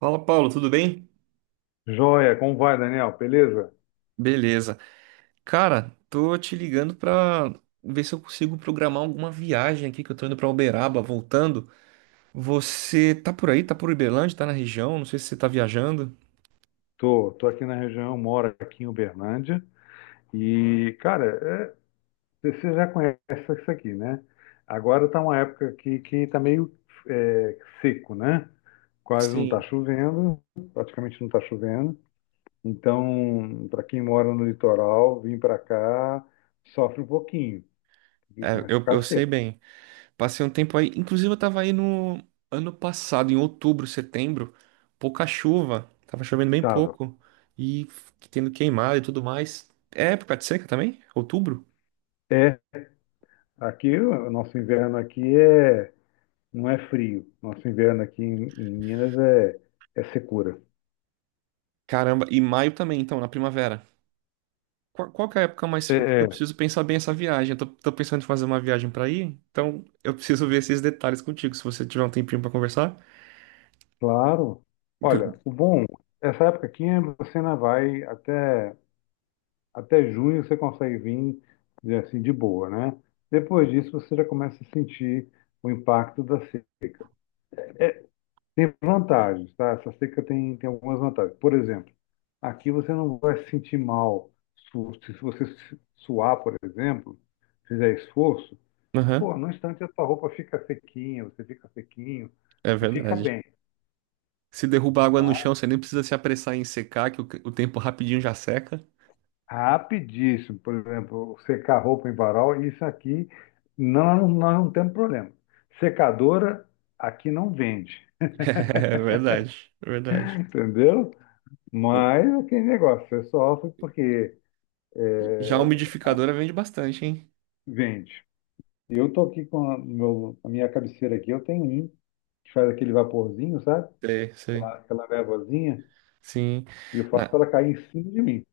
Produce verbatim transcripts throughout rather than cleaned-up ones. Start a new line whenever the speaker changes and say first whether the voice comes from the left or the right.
right: Fala, Paulo, tudo bem?
left: Joia, como vai, Daniel? Beleza?
right: Beleza. Cara, tô te ligando pra ver se eu consigo programar alguma viagem aqui que eu tô indo pra Uberaba, voltando. Você tá por aí? Tá por Uberlândia? Tá na região? Não sei se você tá viajando.
left: Tô, tô aqui na região, moro aqui em Uberlândia. E, cara, é, você já conhece isso aqui, né? Agora tá uma época que que tá meio é, seco, né? Quase não tá
right: Sim.
left: chovendo, praticamente não tá chovendo. Então, para quem mora no litoral, vir para cá sofre um pouquinho, porque
right: É,
left: começa a
right: eu,
left: ficar
right: eu sei
left: seco.
right: bem. Passei um tempo aí. Inclusive, eu tava aí no ano passado, em outubro, setembro. Pouca chuva. Tava chovendo bem
left: Tava.
right: pouco. E tendo queimado e tudo mais. É época de seca também? Outubro?
left: É, aqui, o nosso inverno aqui é não é frio. Nosso inverno aqui em, em Minas é, é secura.
right: Caramba. E maio também, então, na primavera. Qual, qual que é a época mais.
left: É,
right: Porque eu
left: é,
right: preciso pensar bem essa viagem. Eu tô, tô pensando em fazer uma viagem pra ir, então eu preciso ver esses detalhes contigo, se você tiver um tempinho pra conversar.
left: claro.
right: Por-
left: Olha, o bom, essa época aqui é, você ainda vai até, até junho, você consegue vir dizer assim, de boa, né? Depois disso, você já começa a sentir o impacto da seca. É, tem vantagens, tá? Essa seca tem, tem algumas vantagens. Por exemplo, aqui você não vai se sentir mal. Su- Se você su- suar, por exemplo, fizer esforço,
right: Aham,
left: pô, no instante a tua roupa fica sequinha, você fica sequinho,
right: é
left: você fica
right: verdade.
left: bem,
right: Se derrubar água no
left: tá?
right: chão, você nem precisa se apressar em secar, que o, o tempo rapidinho já seca.
left: Rapidíssimo. Por exemplo, secar roupa em varal, isso aqui não, nós não temos problema. Secadora aqui não vende,
right: É verdade, é verdade.
left: entendeu?
right: O-
left: Mas aquele negócio, é só porque
right: Já a
left: é,
right: umidificadora vende bastante, hein?
left: vende. Eu tô aqui com a, meu- a minha cabeceira aqui, eu tenho um que faz aquele vaporzinho, sabe?
right: Sei,
left: Aquela,
right: sei.
left: aquela névoazinha,
right: Sim.
left: e eu faço
right: Na-
left: ela cair em cima de mim.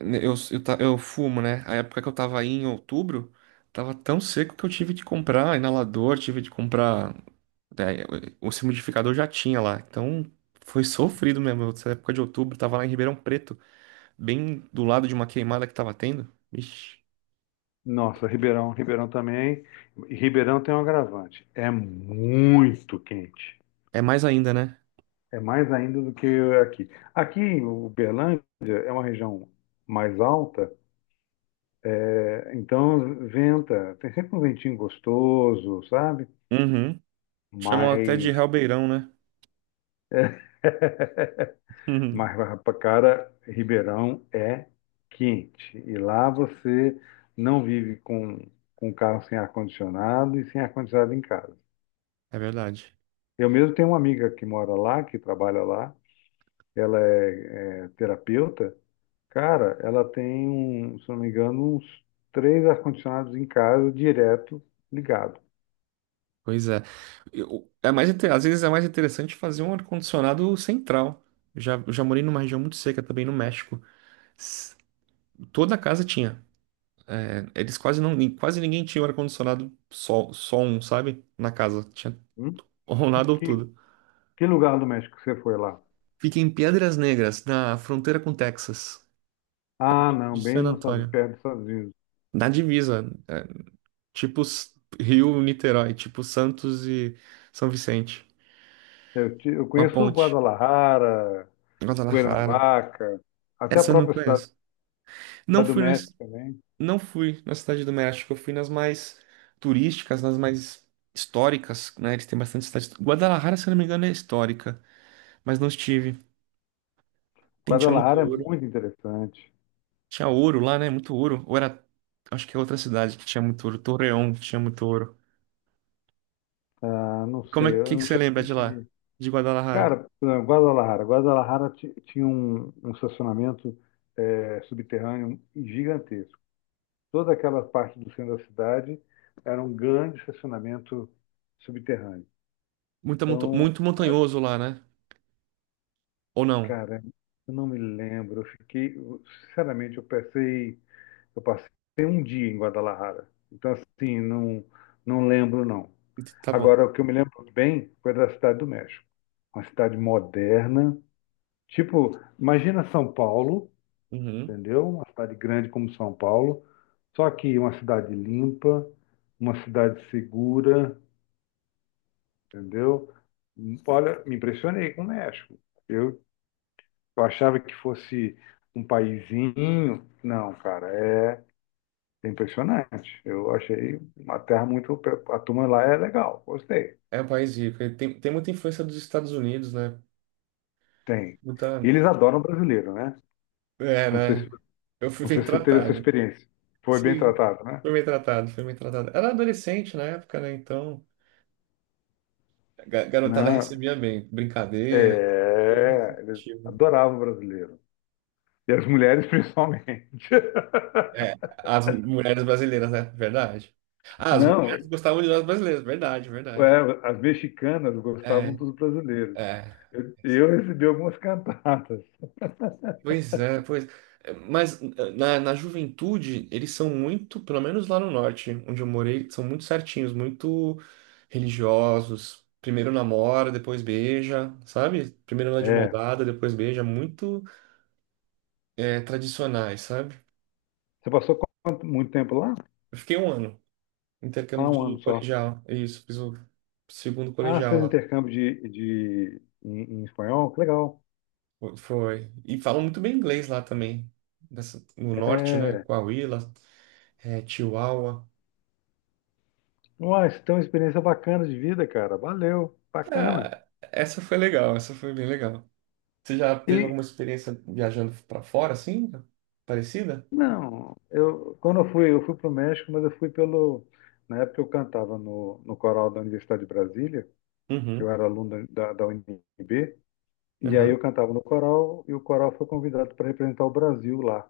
right: eu, eu, ta- eu fumo, né? A época que eu tava aí em outubro, tava tão seco que eu tive de comprar inalador, tive de comprar. É, o o umidificador já tinha lá, então foi sofrido mesmo. Nessa época de outubro, tava lá em Ribeirão Preto, bem do lado de uma queimada que tava tendo. Ixi,
left: Nossa, Ribeirão, Ribeirão também. E Ribeirão tem um agravante. É muito quente.
right: é mais ainda, né?
left: É mais ainda do que aqui. Aqui, o Uberlândia é uma região mais alta, é, então venta. Tem sempre um ventinho gostoso, sabe?
right: Uhum. Chamam até de
left: Mas,
right: Realbeirão, né? Uhum.
left: mas pra cara, Ribeirão é quente. E lá você não vive com, com carro sem ar-condicionado e sem ar-condicionado em casa.
right: É verdade.
left: Eu mesmo tenho uma amiga que mora lá, que trabalha lá. Ela é, é terapeuta, cara, ela tem um, se não me engano, uns três ar-condicionados em casa, direto, ligado.
right: Pois é. Eu- é mais, inte- às vezes é mais interessante fazer um ar-condicionado central. Eu Já, eu já morei numa região muito seca também no México. S- Toda casa tinha. É, eles quase não, quase ninguém tinha um ar-condicionado só, só um, sabe? Na casa. Tinha.
left: Hum?
right: Ou
left: Que,
right: nada ou
left: que,
right: tudo.
left: que lugar do México que você foi lá?
right: Fica em Piedras Negras, na fronteira com Texas,
left: Ah, não,
right: de
left: bem
right: San
left: nos Estados Unidos,
right: Antonio.
left: perto dos Estados Unidos.
right: Na divisa, é, tipo S- Rio, Niterói, tipo Santos e São Vicente.
left: Eu, te- eu
right: Uma
left: conheço
right: ponte.
left: Guadalajara,
right: Guadalajara.
left: Cuernavaca, até a
right: Essa eu não
left: própria cidade,
right: conheço. Não
left: cidade do
right: fui
left: México
right: nas,
left: também.
right: não fui na Cidade do México, eu fui nas mais turísticas, nas mais históricas, né? Eles têm bastante cidade. Guadalajara, se eu não me engano, é histórica, mas não estive. Tem, tinha muito
left: Guadalajara é
right: ouro.
left: muito interessante.
right: Tinha ouro lá, né? Muito ouro. Ou era. Acho que é outra cidade que tinha muito ouro. Torreão tinha muito ouro.
left: Ah, não
right: E como é
left: sei, eu
right: que, que
left: não
right: você
left: che-
right: lembra
left: não
right: de lá?
left: cheguei.
right: De Guadalajara?
left: Cara, eh, Guadalajara. Guadalajara ti- tinha um, um estacionamento eh, subterrâneo gigantesco. Toda aquela parte do centro da cidade era um grande estacionamento subterrâneo.
right: Muita monta-
left: Então,
right: Muito montanhoso lá, né? Ou não?
left: cara, eu não me lembro. Eu fiquei, eu- sinceramente, eu passei, eu passei um dia em Guadalajara. Então, assim, não, não lembro, não.
right: Tá bom.
left: Agora, o que eu me lembro bem foi da cidade do México. Uma cidade moderna. Tipo, imagina São Paulo,
right: Uhum.
left: entendeu? Uma cidade grande como São Paulo, só que uma cidade limpa, uma cidade segura, entendeu? Olha, me impressionei com o México. Eu achava que fosse um paizinho, não, cara, é impressionante. Eu achei uma terra muito, a turma lá é legal, gostei.
right: É um país rico. Ele Tem, tem muita influência dos Estados Unidos, né?
left: Tem.
right: Muita.
left: E eles adoram brasileiro, né?
right: É,
left: Não sei se,
right: né? Eu fui
left: não
right: bem
left: sei se você teve essa
right: tratado.
left: experiência. Foi bem
right: Sim.
left: tratado, né?
right: Fui bem tratado, fui bem tratado. Era adolescente na época, né? Então, a ga- garotada
left: Não,
right: recebia bem. Brincadeira, tudo
left: é, eles
right: receptivo.
left: adoravam brasileiro. E as mulheres principalmente.
right: É, as mulheres brasileiras, né? Verdade. Ah, as
left: Não,
right: mulheres gostavam de nós brasileiros, verdade, verdade.
left: é, as mexicanas gostavam
right: É,
left: dos brasileiros.
right: é.
left: Eu, eu recebi algumas cantatas.
right: Pois é, pois. É, mas eh, na, na juventude, eles são muito, pelo menos lá no norte, onde eu morei, são muito certinhos, muito religiosos. Primeiro namora, depois beija, sabe? Primeiro anda de mão
left: É.
right: dada, depois beija, muito é, tradicionais, sabe?
left: Você passou quanto- muito tempo lá?
right: Eu fiquei um ano,
left: Ah,
right: intercâmbio
left: um
right: de
left: ano só.
right: colegial, é isso, fiz o segundo
left: Ah, você
right: colegial
left: fez
right: lá.
left: intercâmbio de, de, em, em espanhol? Que legal.
right: Foi. Foi. E falam muito bem inglês lá também. Nessa- no norte, né?
left: É.
right: Coahuila, é, Chihuahua.
left: Uai, você tem uma experiência bacana de vida, cara. Valeu, bacana.
right: Ah, essa foi legal, essa foi bem legal. Você já teve
left: E,
right: alguma experiência viajando pra fora, assim? Parecida?
left: não, eu, quando eu fui, eu fui para o México, mas eu fui pelo. Na época eu cantava no, no coral da Universidade de Brasília. Eu
right: Uhum.
left: era aluno da, da U N B, e aí
right: Aham.
left: eu cantava no coral, e o coral foi convidado para representar o Brasil lá,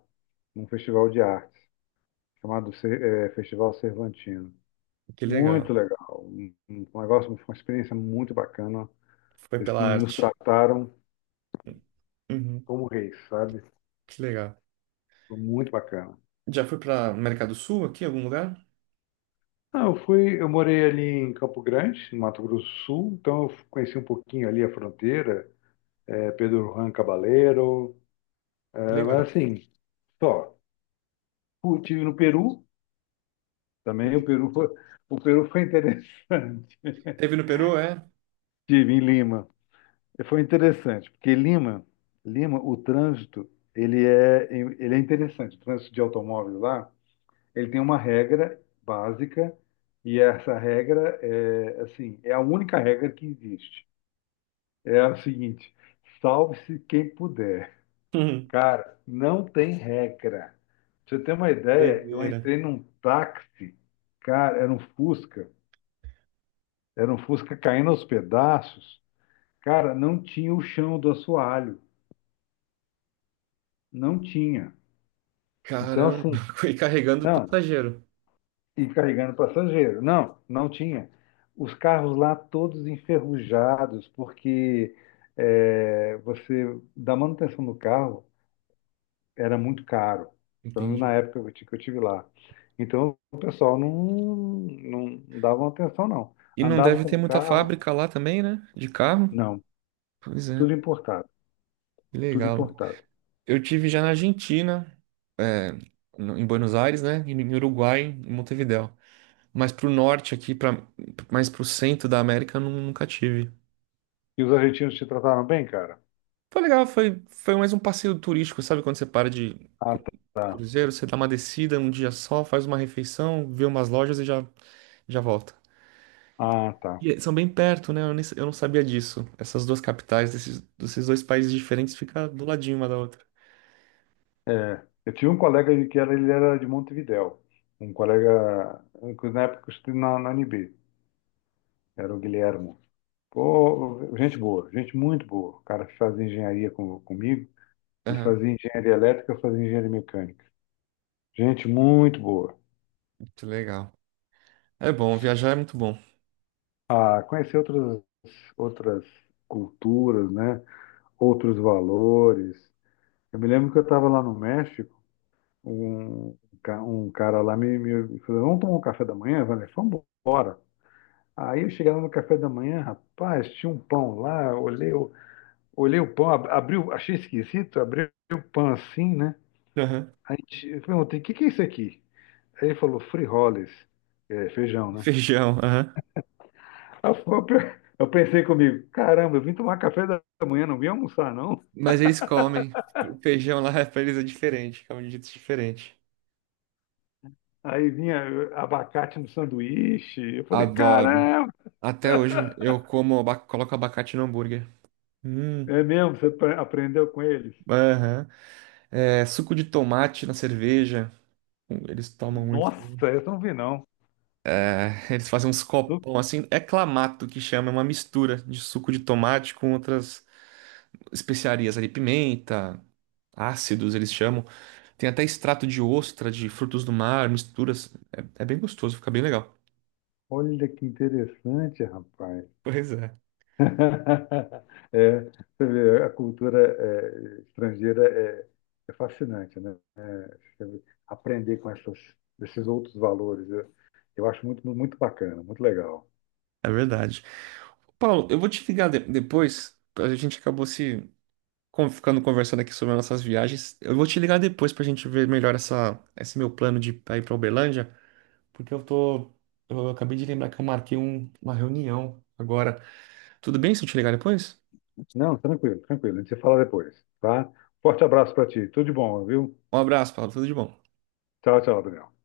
left: num festival de artes, chamado Cer- eh, Festival Cervantino.
right: Que
left: Muito
right: legal.
left: legal, um, um negócio, uma experiência muito bacana.
right: Foi
left: Eles
right: pela
left: nos
right: arte.
left: trataram
right: Uhum.
left: como reis, sabe?
right: Que legal.
left: Foi muito bacana.
right: Já foi pra América do Sul aqui, em algum lugar?
left: Ah, eu fui, eu morei ali em Campo Grande, no Mato Grosso do Sul, então eu conheci um pouquinho ali a fronteira, eh, Pedro Juan Cabaleiro, eh,
right: Legal.
left: mas assim, só. Estive no Peru. Também o Peru foi, o Peru foi interessante.
right: Teve no Peru, é?
left: Estive em Lima. Foi interessante, porque Lima, Lima, o trânsito, ele é, ele é interessante. O trânsito de automóveis lá, ele tem uma regra básica, e essa regra é, assim, é a única regra que existe. É a seguinte: salve-se quem puder.
right: Uhum.
left: Cara, não tem regra. Pra você ter uma ideia, eu
right: Doideira.
left: entrei num táxi, cara, era um Fusca, era um Fusca caindo aos pedaços. Cara, não tinha o chão do assoalho. Não tinha. Então, assim,
right: Caramba. Foi carregando
left: não.
right: passageiro.
left: E carregando passageiro. Não, não tinha. Os carros lá todos enferrujados, porque é, você, da manutenção do carro, era muito caro. Pelo menos na
right: Entendi.
left: época que eu ti- que eu tive lá. Então, o pessoal não, não dava atenção, não.
right: E não
left: Andava
right: deve
left: com
right: ter
left: o
right: muita
left: carro,
right: fábrica lá também, né? De carro.
left: não.
right: Pois é,
left: Tudo importado.
right: que
left: Tudo
right: legal.
left: importado.
right: Eu tive já na Argentina, é, no- em Buenos Aires, né? E no Uruguai, em Montevidéu. Mas pro norte aqui, pra, mais pro centro da América, eu nu- nunca tive.
left: E os argentinos te trataram bem, cara?
right: Foi legal, foi, foi mais um passeio turístico, sabe? Quando você para de
left: Ah,
right: cru-
left: tá.
right: cruzeiro, você dá uma descida um dia só, faz uma refeição, vê umas lojas e já, já volta.
left: Ah, tá.
right: E eh, são bem perto, né? Eu, nem- eu não sabia disso. Essas duas capitais desses, desses dois países diferentes ficam do ladinho uma da outra.
left: É, eu tinha um colega que era, ele era de Montevidéu. Um colega, que na época eu estudei na, na U N B, era o Guilhermo. Pô, gente boa, gente muito boa. O cara que fazia engenharia com, comigo, ele
right: Aham,
left: fazia engenharia elétrica, eu fazia engenharia mecânica. Gente muito boa.
right: muito legal. É bom, viajar é muito bom.
left: Ah, conhecer outras, outras culturas, né? Outros valores. Eu me lembro que eu estava lá no México, um, ca- um cara lá me, me falou, vamos tomar um café da manhã? Eu falei, vamos embora. Aí eu cheguei lá no café da manhã, rapaz, tinha um pão lá, olhei, o- olhei o pão, ab- abri, o- achei esquisito, abri o pão assim, né?
right: Aham.
left: Aí t- eu perguntei, o que que é isso aqui? Aí ele falou, frijoles, é, feijão, né?
right: Feijão, aham.
left: Aí Eu, eu pe- eu pensei comigo, caramba, eu vim tomar café da manhã, não vim almoçar, não.
right: Mas eles comem. O feijão lá pra eles é diferente, é um jeito diferente.
left: Aí vinha eh, abacate no sanduíche, eu falei,
right: Adoro.
left: caramba,
right: Até hoje eu como, aba- coloco abacate no hambúrguer. Hum,
left: é mesmo, você pre- aprendeu com eles?
right: aham. É, suco de tomate na cerveja. Hum, Eles tomam muito.
left: Nossa, essa eu não vi não.
right: É, eles fazem uns
left: Tô-
right: copão assim. É clamato que chama, é uma mistura de suco de tomate com outras especiarias ali, pimenta, ácidos, eles chamam. Tem até extrato de ostra, de frutos do mar, misturas. É, é bem gostoso, fica bem legal.
left: Olha que interessante, rapaz.
right: Pois é.
left: É, você vê, a cultura é, estrangeira é, é fascinante, né? É, você vê, aprender com essas, esses outros valores, eu, eu acho muito, muito bacana, muito legal.
right: É verdade. Paulo, eu vou te ligar de- depois. A gente acabou se con- ficando conversando aqui sobre as nossas viagens. Eu vou te ligar depois pra gente ver melhor essa, esse meu plano de pra ir pra Uberlândia, porque eu tô. Eu acabei de lembrar que eu marquei um- uma reunião agora. Tudo bem se eu te ligar depois?
left: Não, tranquilo, tranquilo. A gente se fala depois, tá? Forte abraço para ti. Tudo de bom, viu?
right: Um abraço, Paulo. Tudo de bom.
left: Tchau, tchau, Daniel.